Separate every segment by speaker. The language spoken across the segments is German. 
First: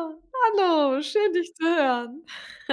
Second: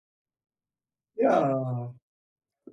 Speaker 1: Hallo, schön dich zu
Speaker 2: Ja,
Speaker 1: hören.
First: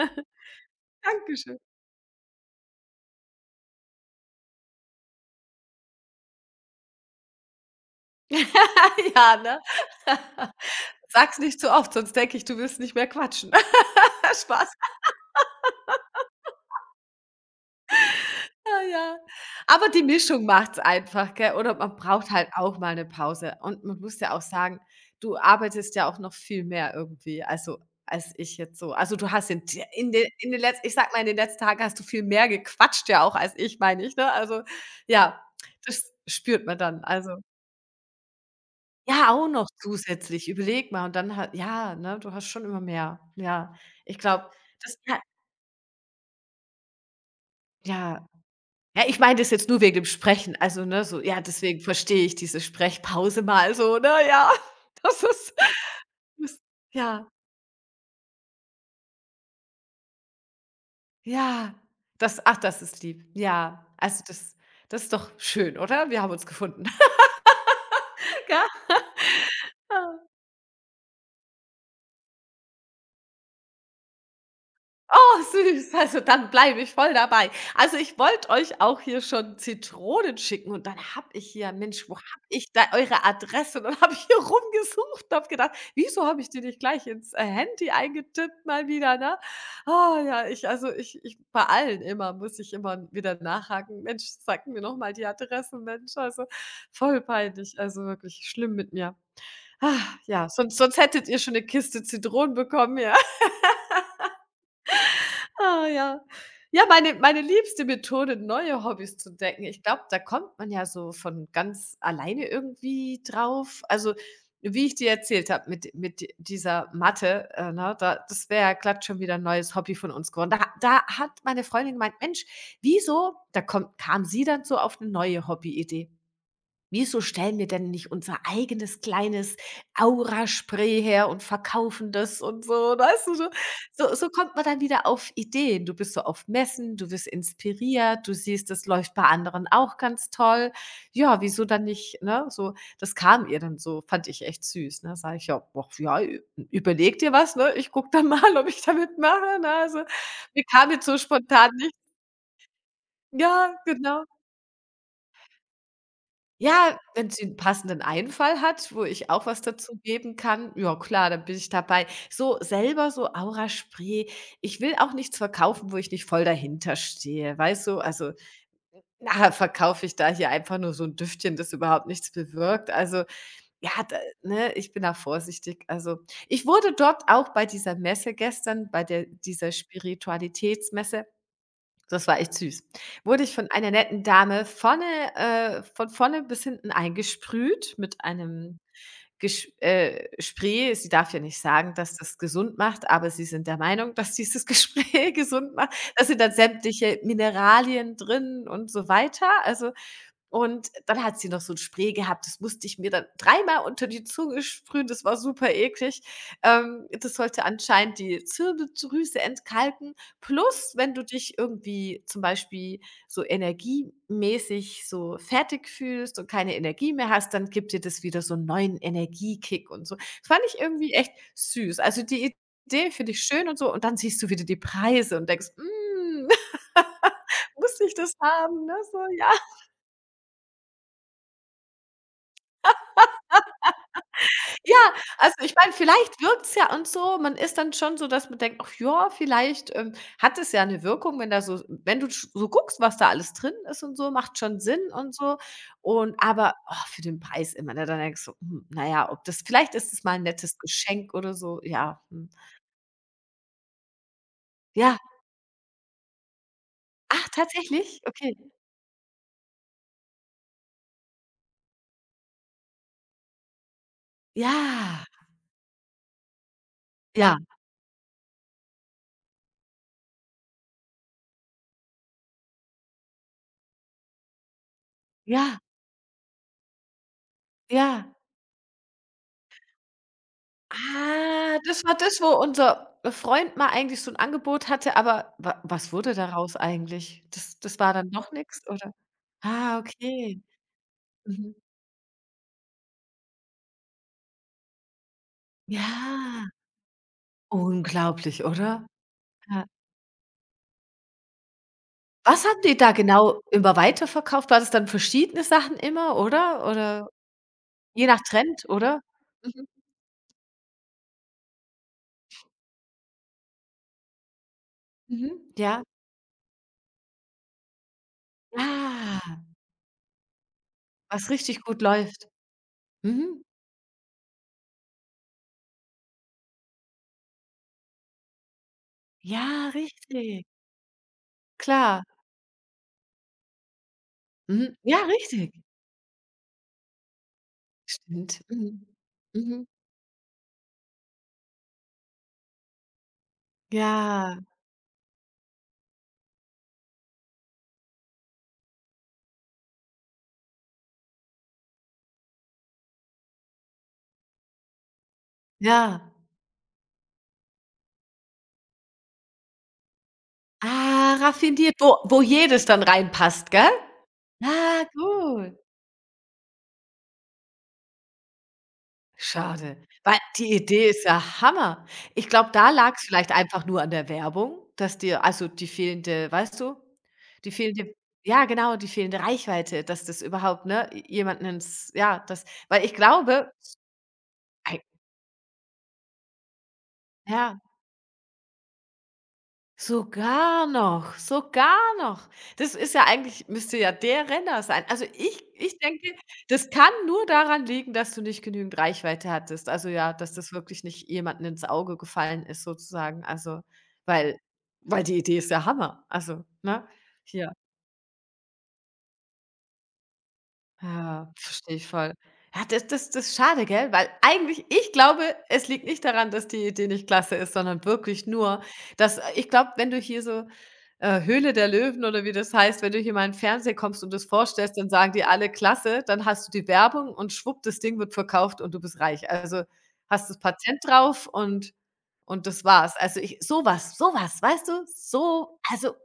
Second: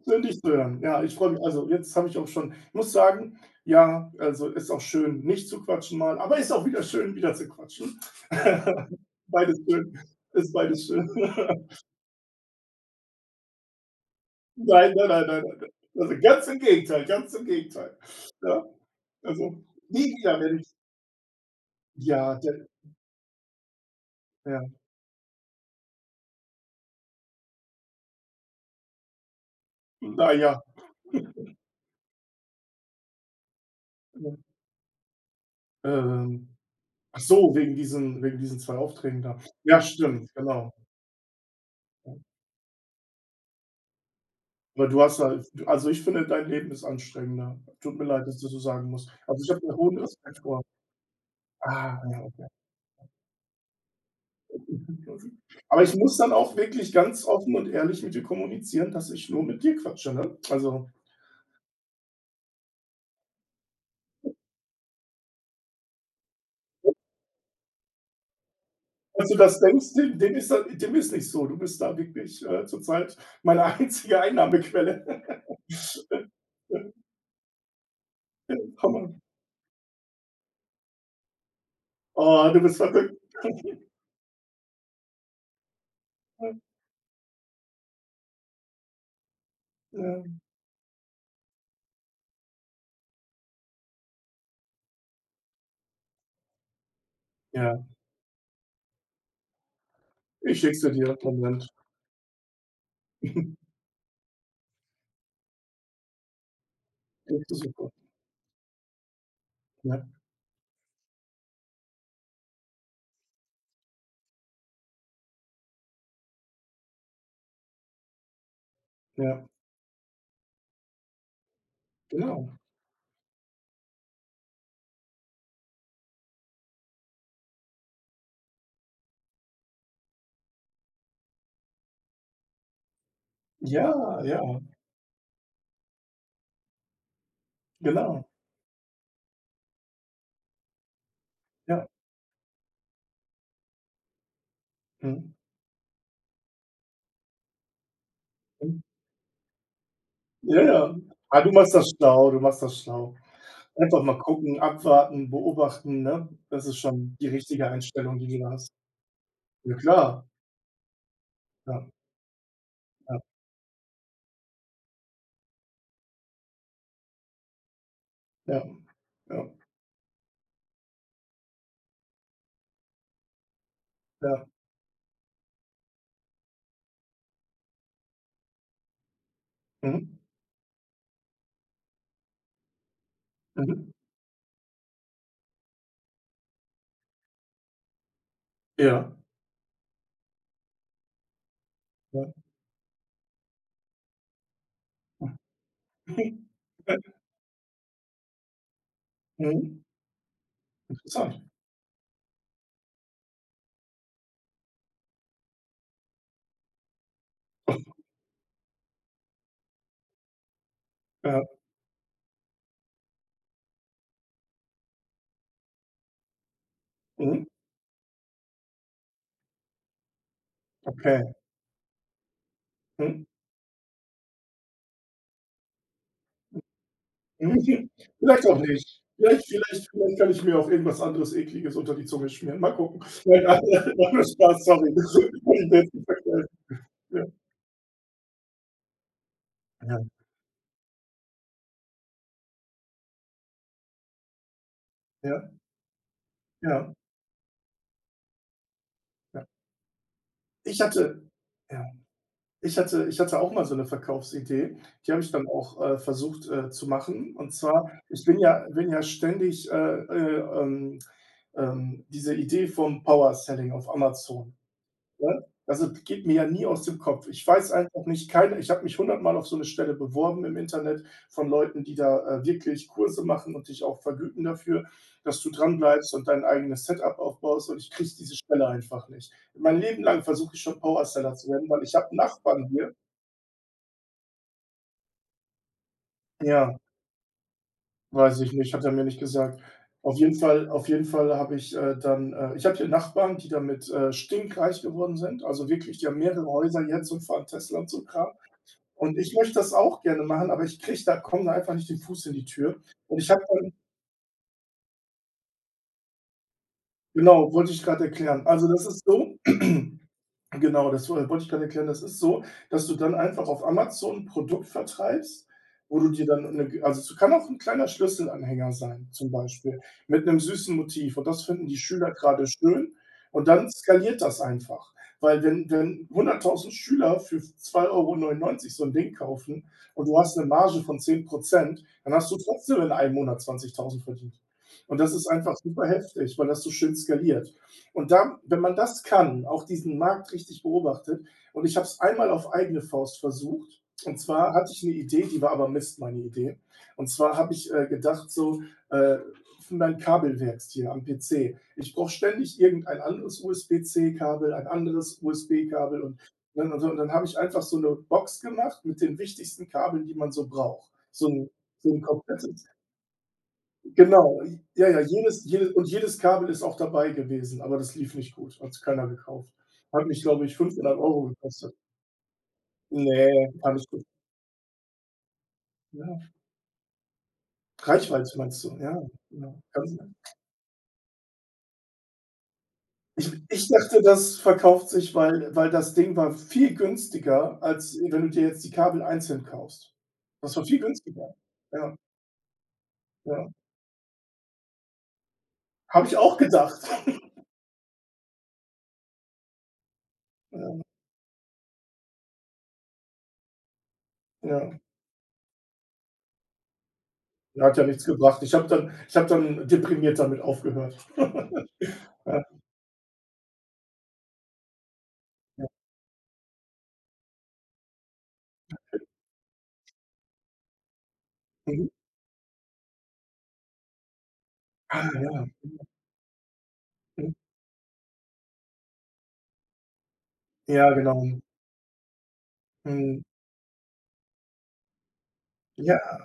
Speaker 2: schön, dich zu hören. Ja, ich freue mich.
Speaker 1: Dankeschön.
Speaker 2: Also, jetzt habe ich auch schon, ich muss sagen, ja, also, ist auch schön, nicht zu quatschen mal, aber ist auch wieder schön, wieder zu quatschen.
Speaker 1: Ja, ne?
Speaker 2: Beides schön, ist beides schön.
Speaker 1: Sag's nicht zu oft, sonst denke ich, du willst nicht mehr quatschen. Spaß.
Speaker 2: Nein, nein, nein, nein, nein, also, ganz im Gegenteil, ganz im Gegenteil. Ja,
Speaker 1: Ah, ja.
Speaker 2: also,
Speaker 1: Aber die
Speaker 2: nie wieder
Speaker 1: Mischung
Speaker 2: werde ich
Speaker 1: macht's einfach, gell? Oder man braucht
Speaker 2: ja,
Speaker 1: halt
Speaker 2: der
Speaker 1: auch mal eine Pause. Und man muss ja auch
Speaker 2: ja.
Speaker 1: sagen, du arbeitest ja auch noch viel mehr irgendwie, also, als ich jetzt so. Also, du hast in in de
Speaker 2: Na
Speaker 1: in
Speaker 2: ja,
Speaker 1: den letzten, ich sag mal, in den letzten Tagen hast du viel mehr gequatscht ja auch als ich, meine ich, ne? Also, ja, das
Speaker 2: ähm,
Speaker 1: spürt man dann.
Speaker 2: ach
Speaker 1: Also.
Speaker 2: so, wegen diesen 2 Aufträgen
Speaker 1: Ja,
Speaker 2: da.
Speaker 1: auch noch
Speaker 2: Ja, stimmt,
Speaker 1: zusätzlich,
Speaker 2: genau.
Speaker 1: überleg mal und dann halt ja, ne, du hast schon immer mehr. Ja, ich glaube,
Speaker 2: Aber
Speaker 1: das
Speaker 2: du
Speaker 1: ja,
Speaker 2: hast halt, also, ich finde, dein Leben ist anstrengender. Tut mir
Speaker 1: ja.
Speaker 2: leid, dass du so sagen
Speaker 1: Ja,
Speaker 2: musst.
Speaker 1: ich meine
Speaker 2: Also, ich
Speaker 1: das
Speaker 2: habe
Speaker 1: jetzt
Speaker 2: da
Speaker 1: nur wegen
Speaker 2: hohen
Speaker 1: dem
Speaker 2: Respekt
Speaker 1: Sprechen,
Speaker 2: vor.
Speaker 1: also, ne, so ja, deswegen
Speaker 2: Ah, ja,
Speaker 1: verstehe ich
Speaker 2: okay.
Speaker 1: diese Sprechpause mal so, ne, ja. Das ist
Speaker 2: Aber ich muss dann auch
Speaker 1: das
Speaker 2: wirklich ganz
Speaker 1: ja,
Speaker 2: offen und ehrlich mit dir kommunizieren, dass ich nur mit dir quatsche, ne? Also,
Speaker 1: ja. Das ach, das ist lieb. Ja, also, das ist doch schön, oder? Wir haben uns gefunden.
Speaker 2: falls du das denkst, dem
Speaker 1: Gell?
Speaker 2: dem ist da dem ist nicht so. Du bist da wirklich, zurzeit meine einzige Einnahmequelle.
Speaker 1: Oh, süß. Also, dann bleibe ich voll dabei. Also, ich wollte euch auch
Speaker 2: Hammer.
Speaker 1: hier schon Zitronen schicken und dann habe ich hier Mensch, wo habe
Speaker 2: Oh, du
Speaker 1: ich
Speaker 2: bist
Speaker 1: da
Speaker 2: verrückt.
Speaker 1: eure Adresse? Und dann habe ich hier rumgesucht und habe gedacht: „Wieso habe ich die nicht gleich ins, Handy eingetippt mal wieder", ne? Oh
Speaker 2: Ja,
Speaker 1: ja, ich also, ich bei allen immer muss ich immer wieder nachhaken: „Mensch, sag mir noch mal die Adresse, Mensch", also, voll peinlich,
Speaker 2: ja.
Speaker 1: also, wirklich schlimm mit mir. Ah, ja,
Speaker 2: Ich schicke
Speaker 1: sonst
Speaker 2: sie
Speaker 1: sonst
Speaker 2: dir.
Speaker 1: hättet ihr schon eine
Speaker 2: Moment.
Speaker 1: Kiste Zitronen bekommen, ja. Ah, ja. Ja, meine
Speaker 2: Das
Speaker 1: meine
Speaker 2: ist
Speaker 1: liebste
Speaker 2: super.
Speaker 1: Methode, neue Hobbys zu entdecken. Ich glaube,
Speaker 2: Ja,
Speaker 1: da kommt man ja so von ganz alleine irgendwie drauf. Also, wie ich dir erzählt habe mit dieser Mathe, ne, da das wäre ja glatt schon wieder 'n
Speaker 2: ja,
Speaker 1: neues Hobby von uns geworden. Da hat meine Freundin gemeint: „Mensch,
Speaker 2: genau.
Speaker 1: wieso" da kommt kam sie dann so auf eine neue Hobbyidee. Wieso stellen wir denn nicht unser eigenes kleines Aura-Spray her und verkaufen das und so, weißt du? So
Speaker 2: Ja,
Speaker 1: so so
Speaker 2: ja,
Speaker 1: kommt man dann wieder auf Ideen. Du bist so auf Messen, du wirst inspiriert,
Speaker 2: genau.
Speaker 1: du siehst, das läuft bei anderen auch ganz toll. Ja, wieso dann
Speaker 2: Ja,
Speaker 1: nicht, ne? So, das kam ihr dann so, fand ich echt süß, ne?
Speaker 2: mhm,
Speaker 1: Sage ich: „Ja, ach ja, ü überleg dir was, ne? Ich gucke dann mal, ob ich
Speaker 2: mhm.
Speaker 1: damit mache. Ne? Also,
Speaker 2: Ja,
Speaker 1: mir kam
Speaker 2: ja.
Speaker 1: jetzt so
Speaker 2: Ah, du
Speaker 1: spontan
Speaker 2: machst das
Speaker 1: nicht
Speaker 2: schlau, du machst das schlau.
Speaker 1: ja,
Speaker 2: Einfach mal
Speaker 1: genau.
Speaker 2: gucken, abwarten, beobachten, ne? Das ist
Speaker 1: Ja,
Speaker 2: schon die
Speaker 1: wenn sie 'n
Speaker 2: richtige
Speaker 1: passenden
Speaker 2: Einstellung, die du da
Speaker 1: Einfall
Speaker 2: hast.
Speaker 1: hat, wo ich auch was
Speaker 2: Ja
Speaker 1: dazu
Speaker 2: klar.
Speaker 1: geben kann, ja klar, dann bin ich
Speaker 2: Ja,
Speaker 1: dabei. So selber
Speaker 2: ja,
Speaker 1: so Aura-Spray ich will auch nichts verkaufen, wo ich nicht voll dahinter stehe, weißt du? Also,
Speaker 2: ja, ja,
Speaker 1: nachher verkaufe ich da hier einfach nur so 'n Düftchen, das überhaupt nichts bewirkt. Also, ja, da
Speaker 2: ja.
Speaker 1: ne, ich bin da vorsichtig. Also, ich wurde dort auch bei dieser Messe gestern, bei der dieser
Speaker 2: Mhm,
Speaker 1: Spiritualitätsmesse das war echt süß. Wurde ich von
Speaker 2: mhm.
Speaker 1: einer netten Dame vorne von vorne bis hinten eingesprüht mit einem
Speaker 2: Ja,
Speaker 1: Gesch Spray. Sie darf ja nicht sagen, dass
Speaker 2: ja.
Speaker 1: das gesund macht, aber sie sind der Meinung, dass dieses Gespräch gesund macht. Da sind
Speaker 2: Mhm.
Speaker 1: dann sämtliche Mineralien drin und so weiter.
Speaker 2: Ja, mhm,
Speaker 1: Also, und dann
Speaker 2: interessant.
Speaker 1: hat sie noch so 'n Spray gehabt, das musste ich mir dann dreimal unter die Zunge sprühen, das war super eklig. Das sollte anscheinend die Zirbeldrüse entkalken. Plus, wenn du
Speaker 2: Ja,
Speaker 1: dich irgendwie zum Beispiel so energiemäßig so fertig fühlst und keine Energie mehr
Speaker 2: mhm,
Speaker 1: hast, dann gibt dir das wieder so 'n neuen Energiekick und so. Das fand ich irgendwie echt
Speaker 2: okay.
Speaker 1: süß. Also, die Idee
Speaker 2: Mhm,
Speaker 1: finde ich schön und so und dann siehst du wieder die Preise und denkst: „Hm,
Speaker 2: mhm.
Speaker 1: muss ich das
Speaker 2: Vielleicht auch
Speaker 1: haben?" Ne,
Speaker 2: nicht.
Speaker 1: so,
Speaker 2: Vielleicht
Speaker 1: ja.
Speaker 2: kann ich mir auch irgendwas anderes Ekliges unter die Zunge schmieren. Mal gucken. Nein, nein, Spaß, sorry.
Speaker 1: Ja,
Speaker 2: Ich
Speaker 1: also ich
Speaker 2: will
Speaker 1: meine,
Speaker 2: jetzt nicht
Speaker 1: vielleicht
Speaker 2: verkleiden.
Speaker 1: wirkt's ja und
Speaker 2: Ja,
Speaker 1: so. Man ist dann schon so, dass man denkt: „Ach ja, vielleicht,
Speaker 2: ja,
Speaker 1: hat es ja 'ne Wirkung, wenn da so" wenn du sch so guckst, was da alles drin ist und so, macht schon Sinn und
Speaker 2: ja,
Speaker 1: so. Und aber,
Speaker 2: ja.
Speaker 1: oh, für den Preis immer, ne? Dann denkst du: „Hm, na ja, ob
Speaker 2: Ja.
Speaker 1: das vielleicht ist es mal 'n nettes
Speaker 2: Ich hatte
Speaker 1: Geschenk oder so,
Speaker 2: ja,
Speaker 1: ja, hm."
Speaker 2: ich hatte auch mal so eine Verkaufsidee. Die
Speaker 1: Ja.
Speaker 2: habe ich dann auch, versucht, zu machen.
Speaker 1: Ach,
Speaker 2: Und zwar,
Speaker 1: tatsächlich?
Speaker 2: ich bin
Speaker 1: Okay.
Speaker 2: ja bin ja ständig, diese Idee vom Power Selling auf Amazon.
Speaker 1: Ja,
Speaker 2: Ne? Also, geht mir ja nie aus dem Kopf. Ich
Speaker 1: ja,
Speaker 2: weiß einfach nicht keine, ich habe mich hundertmal auf so eine Stelle beworben im Internet von Leuten, die da, wirklich Kurse machen und dich auch vergüten dafür, dass du
Speaker 1: ja,
Speaker 2: dranbleibst und dein eigenes Setup aufbaust, und ich kriege
Speaker 1: ja.
Speaker 2: diese Stelle einfach nicht. Mein Leben lang versuche ich schon Powerseller zu werden,
Speaker 1: Ah,
Speaker 2: weil ich
Speaker 1: das war
Speaker 2: habe
Speaker 1: das, wo
Speaker 2: Nachbarn hier,
Speaker 1: unser Freund mal eigentlich so 'n Angebot hatte, aber wa was wurde daraus
Speaker 2: ja,
Speaker 1: eigentlich? Das war dann
Speaker 2: weiß
Speaker 1: doch
Speaker 2: ich nicht,
Speaker 1: nix,
Speaker 2: hat er mir
Speaker 1: oder?
Speaker 2: nicht gesagt.
Speaker 1: Ah,
Speaker 2: Auf jeden
Speaker 1: okay.
Speaker 2: Fall, auf jeden Fall habe
Speaker 1: Mhm.
Speaker 2: ich, dann ich habe hier Nachbarn, die damit, stinkreich geworden sind, also wirklich, die haben mehrere
Speaker 1: Ja,
Speaker 2: Häuser jetzt und fahren Tesla und so Kram.
Speaker 1: unglaublich, oder?
Speaker 2: Und ich möchte das
Speaker 1: Ja.
Speaker 2: auch gerne machen, aber ich kriege da, komme da einfach nicht den Fuß in die
Speaker 1: Was
Speaker 2: Tür.
Speaker 1: haben die da
Speaker 2: Und ich habe
Speaker 1: genau
Speaker 2: dann
Speaker 1: immer weiterverkauft? War das dann verschiedene Sachen immer, oder? Oder
Speaker 2: genau, wollte ich grad
Speaker 1: je nach
Speaker 2: erklären. Also,
Speaker 1: Trend,
Speaker 2: das ist
Speaker 1: oder?
Speaker 2: so,
Speaker 1: Mhm,
Speaker 2: genau, das wo wollte ich gerade erklären. Das ist so, dass du dann einfach auf Amazon 'n Produkt vertreibst,
Speaker 1: mhm,
Speaker 2: wo
Speaker 1: ja.
Speaker 2: du dir dann 'ne, also, es kann auch ein kleiner Schlüsselanhänger sein, zum
Speaker 1: Ah,
Speaker 2: Beispiel, mit einem süßen Motiv, und das
Speaker 1: was
Speaker 2: finden die
Speaker 1: richtig gut
Speaker 2: Schüler gerade
Speaker 1: läuft.
Speaker 2: schön und
Speaker 1: Mhm.
Speaker 2: dann skaliert das einfach. Weil, wenn 100.000 Schüler für 2,99 € so ein Ding kaufen
Speaker 1: Ja,
Speaker 2: und du hast eine
Speaker 1: richtig.
Speaker 2: Marge von 10%, dann
Speaker 1: Klar.
Speaker 2: hast du trotzdem in einem Monat 20.000 verdient.
Speaker 1: Mhm.
Speaker 2: Und das
Speaker 1: Ja,
Speaker 2: ist einfach
Speaker 1: richtig.
Speaker 2: super heftig, weil das so schön skaliert. Und da, wenn
Speaker 1: Stimmt.
Speaker 2: man das
Speaker 1: Mhm.
Speaker 2: kann, auch
Speaker 1: Mhm.
Speaker 2: diesen Markt richtig beobachtet, und ich habe es einmal auf eigene Faust versucht, und zwar
Speaker 1: Ja,
Speaker 2: hatte ich eine Idee, die war aber Mist, meine Idee. Und zwar habe ich, gedacht, so, äh, für mein Kabelwerks hier am PC, ich brauche ständig irgendein anderes USB-C-Kabel, ein anderes USB-Kabel, und,
Speaker 1: ja.
Speaker 2: ne, und, so, und dann habe ich einfach so eine Box gemacht mit den wichtigsten Kabeln, die man so braucht.
Speaker 1: Ah,
Speaker 2: So
Speaker 1: raffiniert,
Speaker 2: ein
Speaker 1: wo
Speaker 2: komplettes,
Speaker 1: jedes dann reinpasst, gell?
Speaker 2: genau, ja, ja,
Speaker 1: Ah, gut.
Speaker 2: jedes Kabel ist auch dabei gewesen, aber das lief nicht gut, hat's keiner gekauft.
Speaker 1: Schade,
Speaker 2: Hat mich,
Speaker 1: weil
Speaker 2: glaube ich,
Speaker 1: die
Speaker 2: 500
Speaker 1: Idee ist
Speaker 2: Euro
Speaker 1: ja
Speaker 2: gekostet.
Speaker 1: Hammer. Ich glaube, da lag's vielleicht
Speaker 2: Ne,
Speaker 1: einfach
Speaker 2: alles
Speaker 1: nur
Speaker 2: gut.
Speaker 1: an der Werbung, dass dir also, die
Speaker 2: Ja.
Speaker 1: fehlende weißt du, die fehlende
Speaker 2: Reichweite
Speaker 1: ja
Speaker 2: meinst du?
Speaker 1: genau,
Speaker 2: Ja,
Speaker 1: die fehlende
Speaker 2: ja,
Speaker 1: Reichweite,
Speaker 2: kann,
Speaker 1: dass das überhaupt, ne, jemanden ins ja, das weil ich
Speaker 2: ich
Speaker 1: glaube
Speaker 2: dachte, das verkauft
Speaker 1: ei
Speaker 2: sich, weil, das Ding war viel günstiger,
Speaker 1: ja.
Speaker 2: als wenn du dir jetzt die Kabel einzeln kaufst. Das war viel
Speaker 1: Sogar
Speaker 2: günstiger.
Speaker 1: noch, sogar
Speaker 2: Ja,
Speaker 1: noch. Das ist ja
Speaker 2: ja.
Speaker 1: eigentlich müsste ja der Renner sein. Also, ich
Speaker 2: Habe ich
Speaker 1: denke,
Speaker 2: auch gedacht.
Speaker 1: das kann nur daran liegen, dass du nicht genügend Reichweite hattest. Also, ja, dass das
Speaker 2: Ja,
Speaker 1: wirklich nicht jemandem ins Auge gefallen ist sozusagen. Also, weil
Speaker 2: ja.
Speaker 1: die Idee ist ja Hammer. Also, ne?
Speaker 2: Ja,
Speaker 1: Hier
Speaker 2: hat ja nichts gebracht. Ich habe dann deprimiert damit aufgehört.
Speaker 1: ja, verstehe ich voll.
Speaker 2: Ja.
Speaker 1: Ja, das ist schade, gell? Weil eigentlich ich glaube, es liegt nicht daran, dass die Idee nicht klasse ist, sondern wirklich nur, dass ich glaube, wenn du hier so Höhle
Speaker 2: Mhm.
Speaker 1: der Löwen oder wie das heißt, wenn du hier mal in den Fernseher kommst und das vorstellst, dann
Speaker 2: Ah,
Speaker 1: sagen die
Speaker 2: ja.
Speaker 1: alle: „Klasse", dann hast du die Werbung
Speaker 2: Mhm.
Speaker 1: und schwupp, das Ding wird verkauft und du bist reich. Also, hast das
Speaker 2: Ja,
Speaker 1: Patent
Speaker 2: genau.
Speaker 1: drauf und das war's.
Speaker 2: Mhm.
Speaker 1: Also, ich sowas, sowas, weißt du? So also,
Speaker 2: Ja,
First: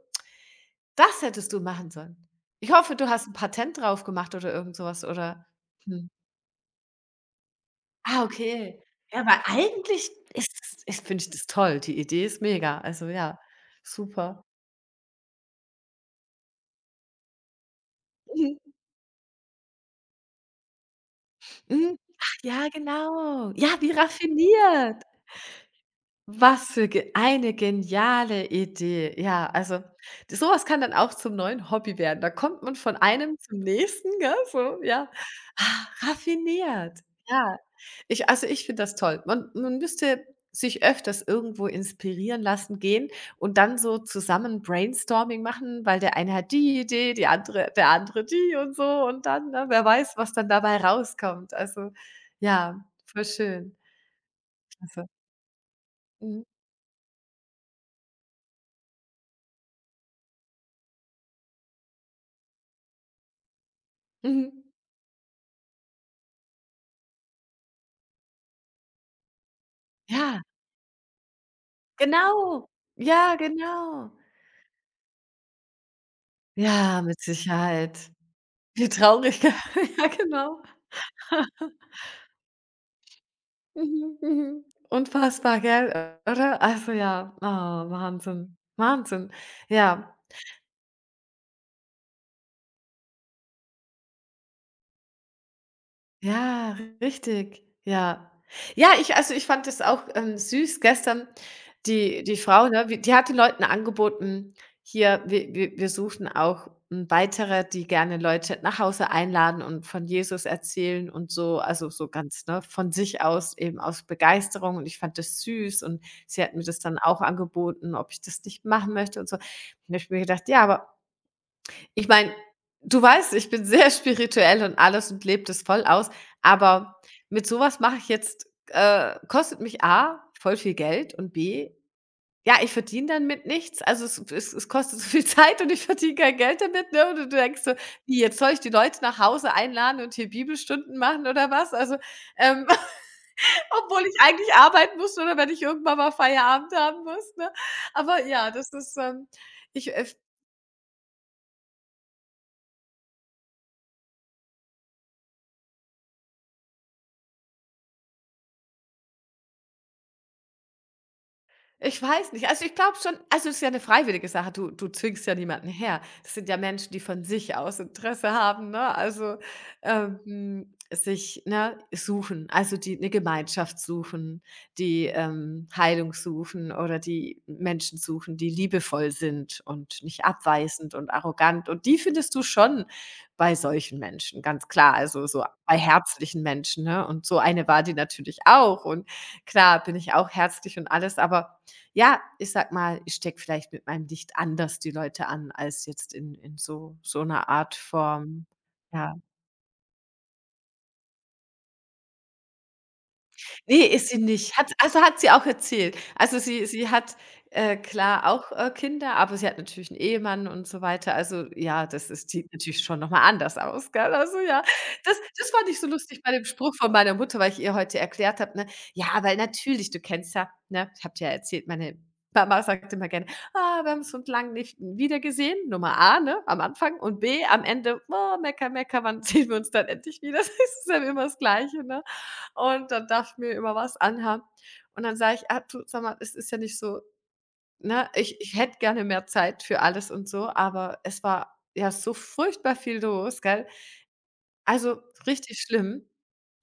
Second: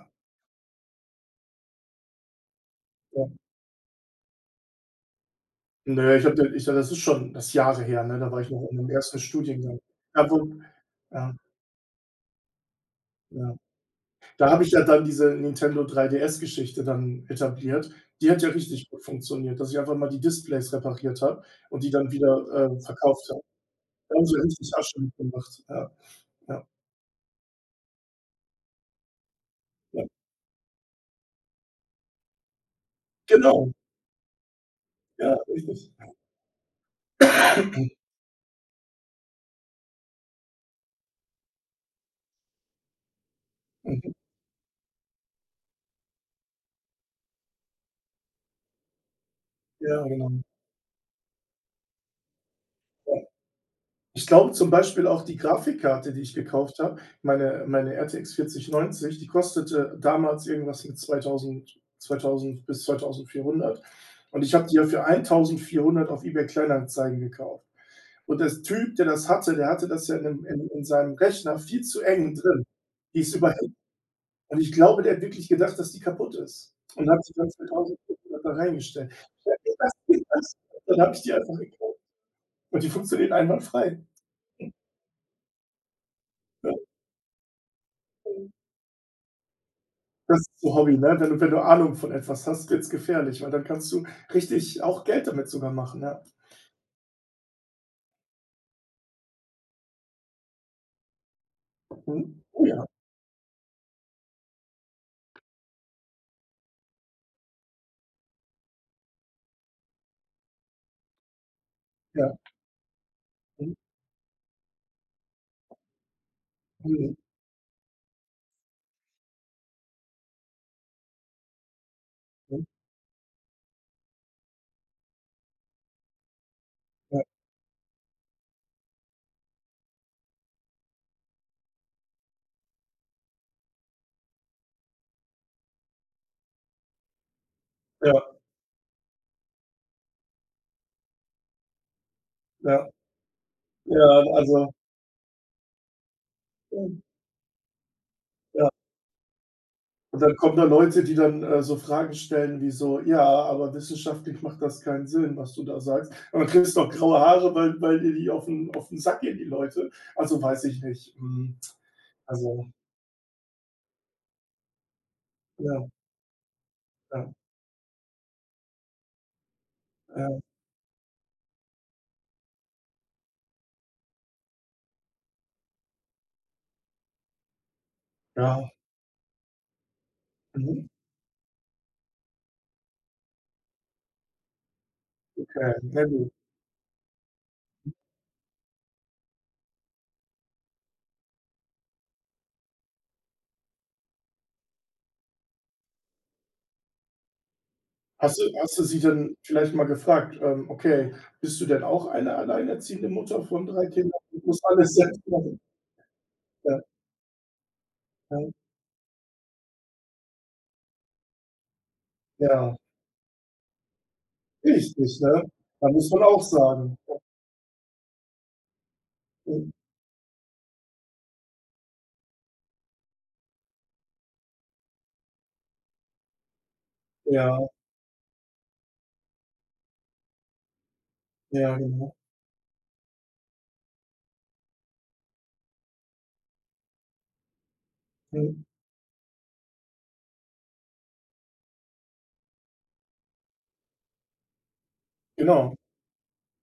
Speaker 1: das hättest du machen sollen. Ich hoffe, du hast
Speaker 2: ja.
Speaker 1: ein Patent drauf gemacht oder irgend sowas oder hm.
Speaker 2: Ne, ich habe ich, das ist schon, das ist Jahre her, ne?
Speaker 1: Ah,
Speaker 2: Da war ich noch in
Speaker 1: okay.
Speaker 2: meinem ersten
Speaker 1: Ja, weil
Speaker 2: Studiengang.
Speaker 1: eigentlich
Speaker 2: Ja, wo,
Speaker 1: ist es ich finde ich
Speaker 2: ja,
Speaker 1: das toll. Die Idee ist mega. Also, ja,
Speaker 2: ja.
Speaker 1: super.
Speaker 2: Da habe ich ja dann diese Nintendo 3DS-Geschichte dann etabliert. Die hat ja
Speaker 1: Mhm.
Speaker 2: richtig gut funktioniert, dass ich einfach mal die Displays repariert habe und die
Speaker 1: Mhm.
Speaker 2: dann
Speaker 1: Ach
Speaker 2: wieder,
Speaker 1: ja,
Speaker 2: verkauft habe.
Speaker 1: genau. Ja, wie
Speaker 2: Da haben sie richtig Asche
Speaker 1: raffiniert.
Speaker 2: mitgemacht. Ja, ja,
Speaker 1: Was für ge eine geniale Idee. Ja, also
Speaker 2: ja.
Speaker 1: d so kann dann auch zum neuen Hobby werden. Da kommt man von einem zum
Speaker 2: Genau.
Speaker 1: nächsten, gell, so, ja.
Speaker 2: Ja, richtig.
Speaker 1: Ah, raffiniert. Ja. Ich also, ich finde das toll. Man müsste sich öfters irgendwo inspirieren lassen gehen und dann so
Speaker 2: Mhm.
Speaker 1: zusammen Brainstorming machen, weil der eine hat die Idee, die andere der andere die und so und dann, ne, wer
Speaker 2: Ja,
Speaker 1: weiß,
Speaker 2: genau.
Speaker 1: was dann dabei rauskommt. Also, ja,
Speaker 2: Ja.
Speaker 1: voll schön.
Speaker 2: Ich glaube, zum
Speaker 1: Also
Speaker 2: Beispiel auch die Grafikkarte, die ich
Speaker 1: mhm.
Speaker 2: gekauft habe, meine RTX 4090, die kostete damals irgendwas mit 2000 bis 2400 und ich
Speaker 1: Mhm.
Speaker 2: habe die ja für 1400 auf eBay Kleinanzeigen gekauft. Und das Typ, der das hatte, der hatte das ja in
Speaker 1: Ja.
Speaker 2: 'nem, in seinem Rechner viel zu eng drin.
Speaker 1: Genau.
Speaker 2: Die ist
Speaker 1: Ja,
Speaker 2: überhitzt,
Speaker 1: genau.
Speaker 2: und ich glaube, der hat wirklich gedacht, dass die kaputt ist,
Speaker 1: Ja,
Speaker 2: und
Speaker 1: mit
Speaker 2: hat sie dann für
Speaker 1: Sicherheit.
Speaker 2: 1.400 da
Speaker 1: Wie
Speaker 2: reingestellt.
Speaker 1: traurig, gell?
Speaker 2: „Ja, geht das?
Speaker 1: Ja,
Speaker 2: Geht das?"
Speaker 1: genau.
Speaker 2: Dann habe ich die einfach gekauft, und die funktioniert einwandfrei.
Speaker 1: Mhm, mhm. Unfassbar, gell, oder?
Speaker 2: Ja.
Speaker 1: Also, ja, oh, Wahnsinn, Wahnsinn. Ja.
Speaker 2: Das ist so Hobby, ne? Wenn du, Ahnung von etwas hast, wird's gefährlich, weil dann kannst du richtig auch Geld damit sogar machen, ja.
Speaker 1: Ja, richtig, ja. Ja, ich also, ich fand das auch, süß gestern, die die
Speaker 2: Mhm. Oh
Speaker 1: Frau,
Speaker 2: ja,
Speaker 1: ne, w die hat den Leuten angeboten: „Hier, wir suchen auch, hm, weitere, die gerne Leute nach Hause einladen und von Jesus erzählen und so", also, so
Speaker 2: ja.
Speaker 1: ganz, ne, von sich aus,
Speaker 2: Mhm.
Speaker 1: eben aus Begeisterung und ich fand das süß und sie hat mir das dann
Speaker 2: Mhm.
Speaker 1: auch angeboten, ob ich das nicht machen möchte und so. Und da habe ich mir gedacht: „Ja, aber ich meine,
Speaker 2: Mhm.
Speaker 1: du weißt, ich bin sehr spirituell und alles und lebe das voll aus, aber
Speaker 2: Ja,
Speaker 1: mit sowas mache ich jetzt kostet mich A, voll viel Geld und B, ja, ich verdiene dann mit nichts. Also, es kostet so viel Zeit und ich verdiene kein Geld damit, ne? Und du denkst so: „Wie,
Speaker 2: ja,
Speaker 1: jetzt soll ich die Leute nach Hause einladen und hier Bibelstunden machen oder was?" Also, ähm,
Speaker 2: ja,
Speaker 1: obwohl
Speaker 2: ja,
Speaker 1: ich eigentlich
Speaker 2: also,
Speaker 1: arbeiten muss oder wenn ich irgendwann mal Feierabend
Speaker 2: mhm,
Speaker 1: haben muss, ne? Aber ja, das
Speaker 2: ja.
Speaker 1: ist, ich,
Speaker 2: Und dann kommen da Leute, die dann, so Fragen stellen wie so: „Ja, aber wissenschaftlich macht das keinen Sinn, was du da sagst." Und dann kriegst du auch graue Haare, weil, dir die auf 'n, Sack gehen, die Leute. Also, weiß ich nicht. Hm,
Speaker 1: Ich weiß nicht. Also,
Speaker 2: also,
Speaker 1: ich glaube schon also, es ist ja eine freiwillige Sache. Du zwingst ja niemanden
Speaker 2: ja,
Speaker 1: her. Das sind ja Menschen, die von
Speaker 2: ja,
Speaker 1: sich aus Interesse haben, ne? Also,
Speaker 2: ja,
Speaker 1: sich, ne, suchen, also, die eine Gemeinschaft suchen, die, Heilung suchen oder die Menschen suchen, die
Speaker 2: ja.
Speaker 1: liebevoll sind und nicht
Speaker 2: Mhm,
Speaker 1: abweisend und arrogant. Und die findest du schon bei solchen Menschen, ganz klar. Also, so
Speaker 2: okay,
Speaker 1: bei
Speaker 2: na gut.
Speaker 1: herzlichen Menschen, ne? Und so eine war die natürlich auch. Und klar bin ich auch herzlich und alles, aber ja, ich sag mal, ich stecke vielleicht mit meinem Licht anders die Leute an als jetzt in so 'ner Art Form.
Speaker 2: Hast du sie
Speaker 1: Ja.
Speaker 2: denn vielleicht mal gefragt, „Okay, bist du denn auch eine alleinerziehende Mutter von
Speaker 1: Ne,
Speaker 2: 3
Speaker 1: ist sie
Speaker 2: Kindern und
Speaker 1: nicht.
Speaker 2: musst
Speaker 1: Hat
Speaker 2: alles
Speaker 1: also, hat
Speaker 2: selbst
Speaker 1: sie auch
Speaker 2: machen?"
Speaker 1: erzählt. Also, sie
Speaker 2: Ja,
Speaker 1: sie hat, klar auch,
Speaker 2: ja,
Speaker 1: Kinder, aber sie hat natürlich 'n Ehemann und so weiter. Also, ja, das ist sieht
Speaker 2: ja.
Speaker 1: natürlich schon noch mal anders aus, gell? Also, ja, das
Speaker 2: Richtig, ne?
Speaker 1: das fand ich so
Speaker 2: Da muss
Speaker 1: lustig
Speaker 2: man
Speaker 1: bei
Speaker 2: auch
Speaker 1: dem Spruch von
Speaker 2: sagen.
Speaker 1: meiner Mutter, weil ich ihr heute erklärt habe, ne: „Ja, weil
Speaker 2: Mhm.
Speaker 1: natürlich, du kennst ja“, ne, ich habe dir ja erzählt, meine Mama sagt immer gerne: „Ah, wir haben uns lang nicht wiedergesehen.“ Nummer A, ne, am Anfang und B, am
Speaker 2: Ja,
Speaker 1: Ende: „Oh, mecker, mecker, wann sehen wir uns dann endlich wieder?“ Das ist dann immer das
Speaker 2: ja,
Speaker 1: Gleiche, ne?
Speaker 2: genau.
Speaker 1: Und dann darf ich mir immer was anhaben. Und dann sage ich: „Ah, du, sag mal, es ist ja nicht so, ne, ich
Speaker 2: Mhm.
Speaker 1: hätte gerne mehr Zeit für alles und so, aber es war ja so furchtbar viel los, gell?“ Also, richtig
Speaker 2: Genau.
Speaker 1: schlimm.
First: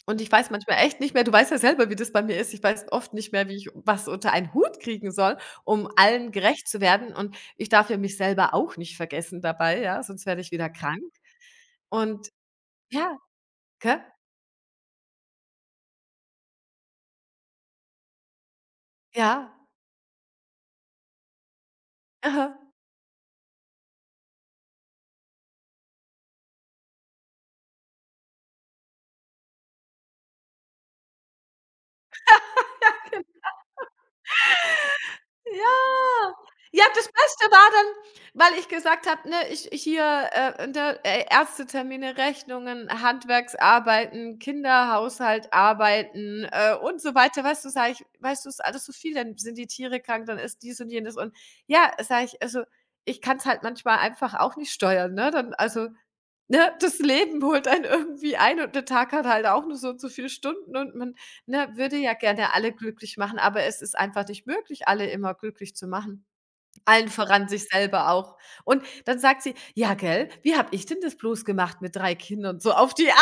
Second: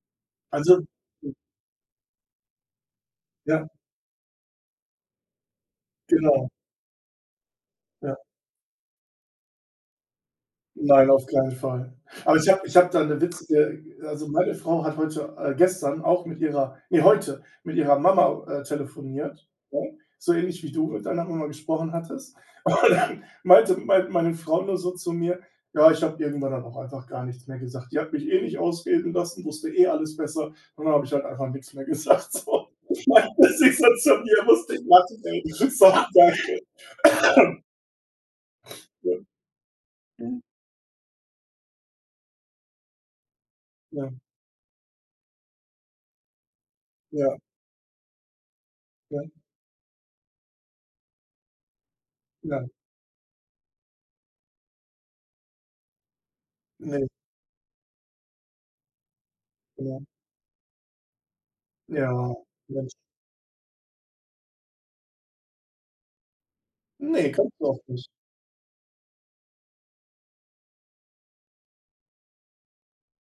Speaker 1: Und ich weiß manchmal
Speaker 2: Also,
Speaker 1: echt nicht mehr, du
Speaker 2: hm,
Speaker 1: weißt ja selber, wie das bei mir ist. Ich weiß oft nicht mehr, wie
Speaker 2: ja,
Speaker 1: ich was unter einen Hut kriegen soll, um allen
Speaker 2: genau,
Speaker 1: gerecht zu werden. Und ich darf ja
Speaker 2: ja.
Speaker 1: mich selber auch nicht vergessen dabei, ja, sonst werde ich wieder krank.
Speaker 2: Nein, auf keinen Fall.
Speaker 1: Und
Speaker 2: Aber ich habe da
Speaker 1: ja,
Speaker 2: 'ne witzige,
Speaker 1: gell?
Speaker 2: also, meine Frau hat heute, gestern auch mit ihrer, ne, heute mit ihrer Mama, telefoniert,
Speaker 1: Ja.
Speaker 2: ne? So ähnlich wie du mit deiner Mama gesprochen hattest.
Speaker 1: Aha.
Speaker 2: Und dann meinte meine Frau nur so zu mir: „Ja, ich habe irgendwann dann auch einfach gar nichts mehr gesagt. Die hat mich eh nicht ausreden lassen, wusste eh alles besser, und dann habe ich halt einfach nix mehr gesagt", so. Meinte sie so zu mir, musste ich lachen, ey. So,
Speaker 1: Ja.
Speaker 2: danke.
Speaker 1: Ja, das Beste war dann, weil ich gesagt habe, ne, ich ich hier, ne, Ä Ärztetermine, Rechnungen,
Speaker 2: Ja,
Speaker 1: Handwerksarbeiten, Kinderhaushalt, Arbeiten, und so
Speaker 2: ja,
Speaker 1: weiter. Weißt du, sage ich, weißt du, ist alles so viel,
Speaker 2: ja,
Speaker 1: dann
Speaker 2: ja,
Speaker 1: sind die Tiere krank, dann ist dies und jenes und ja, sage ich, also,
Speaker 2: ja,
Speaker 1: ich kann's halt manchmal einfach auch nicht steuern, ne? Dann also, ne, das
Speaker 2: ne,
Speaker 1: Leben holt einen irgendwie ein und der Tag hat halt auch nur so und
Speaker 2: genau.
Speaker 1: so viele Stunden und man, ne, würde
Speaker 2: Ja,
Speaker 1: ja gerne alle
Speaker 2: Mensch.
Speaker 1: glücklich machen, aber es ist einfach nicht möglich, alle immer glücklich zu machen. Allen
Speaker 2: Ne,
Speaker 1: voran
Speaker 2: kannst
Speaker 1: sich
Speaker 2: du auch nicht.
Speaker 1: selber auch. Und dann sagt sie: „Ja, gell, wie habe ich denn das bloß gemacht mit 3 Kindern?“ So auf die Art.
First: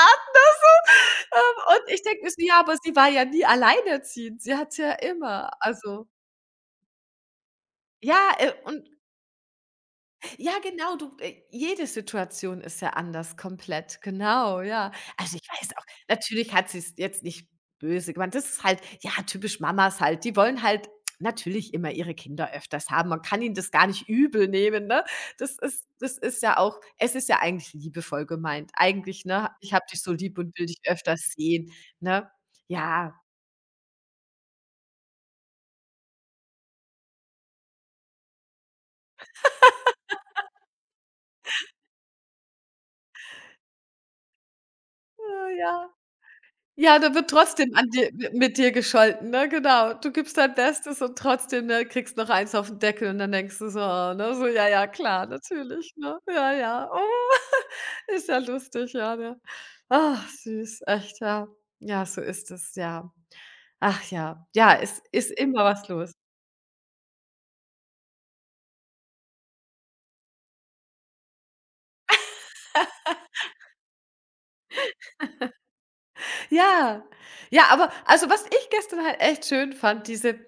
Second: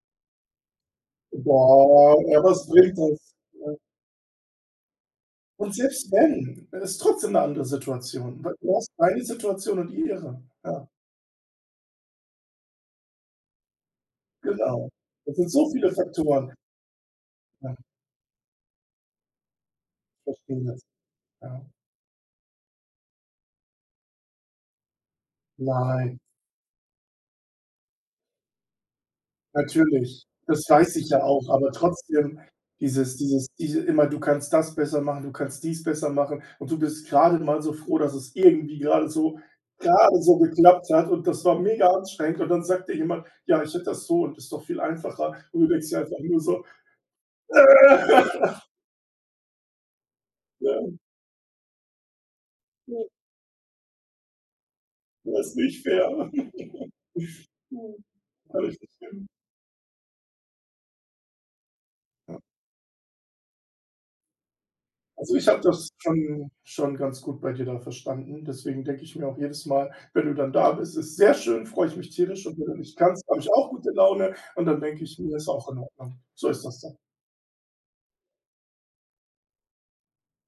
Speaker 1: Und ich
Speaker 2: Boah,
Speaker 1: denke mir so:
Speaker 2: ja,
Speaker 1: „Ja,
Speaker 2: was
Speaker 1: aber sie
Speaker 2: bringt
Speaker 1: war ja
Speaker 2: das?
Speaker 1: nie
Speaker 2: Ja.
Speaker 1: alleinerziehend. Sie hat's ja immer.“
Speaker 2: Und
Speaker 1: Also,
Speaker 2: selbst wenn, dann ist trotzdem 'ne andere
Speaker 1: ja,
Speaker 2: Situation, weil du
Speaker 1: und
Speaker 2: hast deine Situation und ihre.
Speaker 1: ja,
Speaker 2: Ja,
Speaker 1: genau, du, jede Situation ist ja anders komplett, genau,
Speaker 2: genau.
Speaker 1: ja. Also,
Speaker 2: Das
Speaker 1: ich
Speaker 2: sind
Speaker 1: weiß,
Speaker 2: so
Speaker 1: auch
Speaker 2: viele
Speaker 1: natürlich
Speaker 2: Faktoren.
Speaker 1: hat sie es jetzt nicht
Speaker 2: Ja,
Speaker 1: böse gemeint. Das ist halt, ja, typisch Mamas halt. Die
Speaker 2: ich
Speaker 1: wollen
Speaker 2: verstehe das.
Speaker 1: halt
Speaker 2: Ja.
Speaker 1: natürlich immer ihre Kinder öfters haben. Man kann ihnen das gar nicht übel nehmen, ne? Das ist das
Speaker 2: Nein.
Speaker 1: ist ja auch, es ist ja eigentlich liebevoll gemeint. Eigentlich, ne: „Ich habe dich so
Speaker 2: Natürlich,
Speaker 1: lieb und
Speaker 2: das
Speaker 1: will dich
Speaker 2: weiß ich ja
Speaker 1: öfters
Speaker 2: auch,
Speaker 1: sehen“,
Speaker 2: aber
Speaker 1: ne?
Speaker 2: trotzdem
Speaker 1: Ja,
Speaker 2: dieses, dieses diese immer: „Du kannst das besser machen, du kannst dies besser machen", und du bist grade mal so froh, dass es irgendwie grade so, geklappt hat und das war mega anstrengend, und dann sagt dir jemand: „Ja, ich hätte das so und ist doch viel einfacher", und du denkst
Speaker 1: ja.
Speaker 2: dir einfach nur so:
Speaker 1: Ja, da wird trotzdem an dir mi mit dir gescholten, ne? Genau. Du gibst dein
Speaker 2: „Ja,
Speaker 1: Bestes und trotzdem, ne, kriegst noch eins auf den
Speaker 2: ja,
Speaker 1: Deckel und dann denkst du so, oh, ne, so: „Ja, ja, klar,
Speaker 2: das ist nicht
Speaker 1: natürlich,
Speaker 2: fair."
Speaker 1: ne? Ja, ja. Oh,
Speaker 2: Mhm.
Speaker 1: ist ja
Speaker 2: Alles
Speaker 1: lustig,
Speaker 2: nicht
Speaker 1: ja,
Speaker 2: schlimm.
Speaker 1: ne?“ Ach, süß, echt, ja. Ja, so ist es, ja. Ach ja. Ja, es ist
Speaker 2: Also, ich habe
Speaker 1: immer was
Speaker 2: das
Speaker 1: los.
Speaker 2: schon ganz gut bei dir da verstanden. Deswegen denke ich mir auch jedes Mal, wenn du dann da bist: „Ist sehr schön, freue ich mich tierisch", und wenn du nicht kannst, habe ich auch gute Laune und dann denke ich mir: „Ist auch in Ordnung." So ist das dann.
Speaker 1: Ja, ja, aber also, was ich gestern halt echt schön fand, diese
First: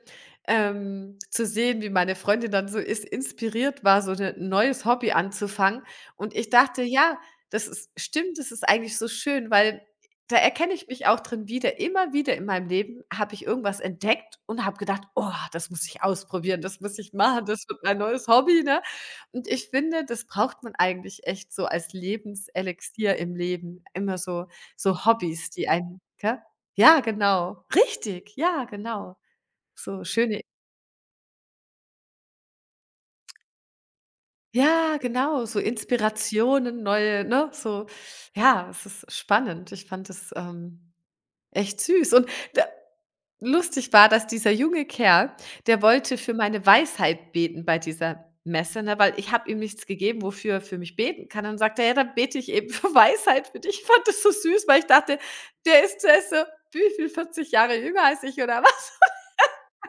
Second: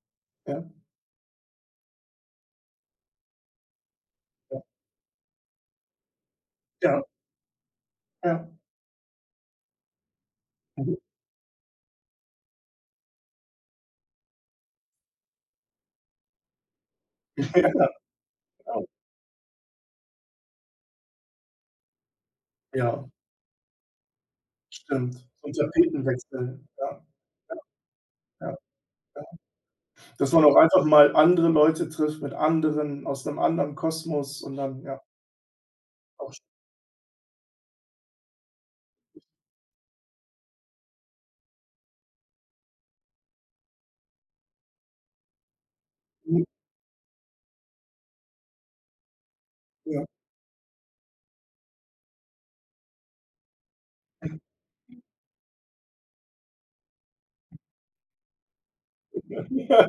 Speaker 2: Ja,
Speaker 1: zu sehen, wie meine Freundin dann so ist inspiriert war, so 'ne 'n
Speaker 2: ja,
Speaker 1: neues Hobby anzufangen. Und ich dachte:
Speaker 2: ja,
Speaker 1: „Ja, das ist, stimmt,
Speaker 2: ja.
Speaker 1: das ist eigentlich so schön“, weil da erkenne ich mich auch drin wieder. Immer wieder in meinem Leben habe ich irgendwas entdeckt und habe gedacht: „Oh, das muss ich ausprobieren, das muss ich machen,
Speaker 2: Ja,
Speaker 1: das wird mein neues Hobby“, ne?
Speaker 2: genau.
Speaker 1: Und ich finde, das braucht man eigentlich echt so als
Speaker 2: Ja,
Speaker 1: Lebenselixier im Leben, immer so, so
Speaker 2: stimmt.
Speaker 1: Hobbys,
Speaker 2: Und
Speaker 1: die einen, gell?
Speaker 2: Tapetenwechsel.
Speaker 1: Ja,
Speaker 2: Ja,
Speaker 1: genau. Richtig,
Speaker 2: ja.
Speaker 1: ja, genau. So
Speaker 2: Dass
Speaker 1: schöne,
Speaker 2: man auch einfach mal andere Leute trifft mit anderen, aus einem anderen Kosmos und dann
Speaker 1: ja,
Speaker 2: ja,
Speaker 1: genau, so
Speaker 2: auch sch,
Speaker 1: Inspirationen, neue, ne, so. Ja, es ist spannend. Ich fand es, echt süß und da lustig war, dass dieser junge Kerl, der wollte für
Speaker 2: mhm,
Speaker 1: meine Weisheit beten bei dieser Messe, ne, weil ich habe ihm nichts
Speaker 2: ja.
Speaker 1: gegeben, wofür er für mich beten kann. Dann sagt er: „Ja, dann bete ich eben für Weisheit für dich.“ Ich fand das so süß, weil ich dachte, der ist so, wie viel, 40 Jahre jünger als ich oder was?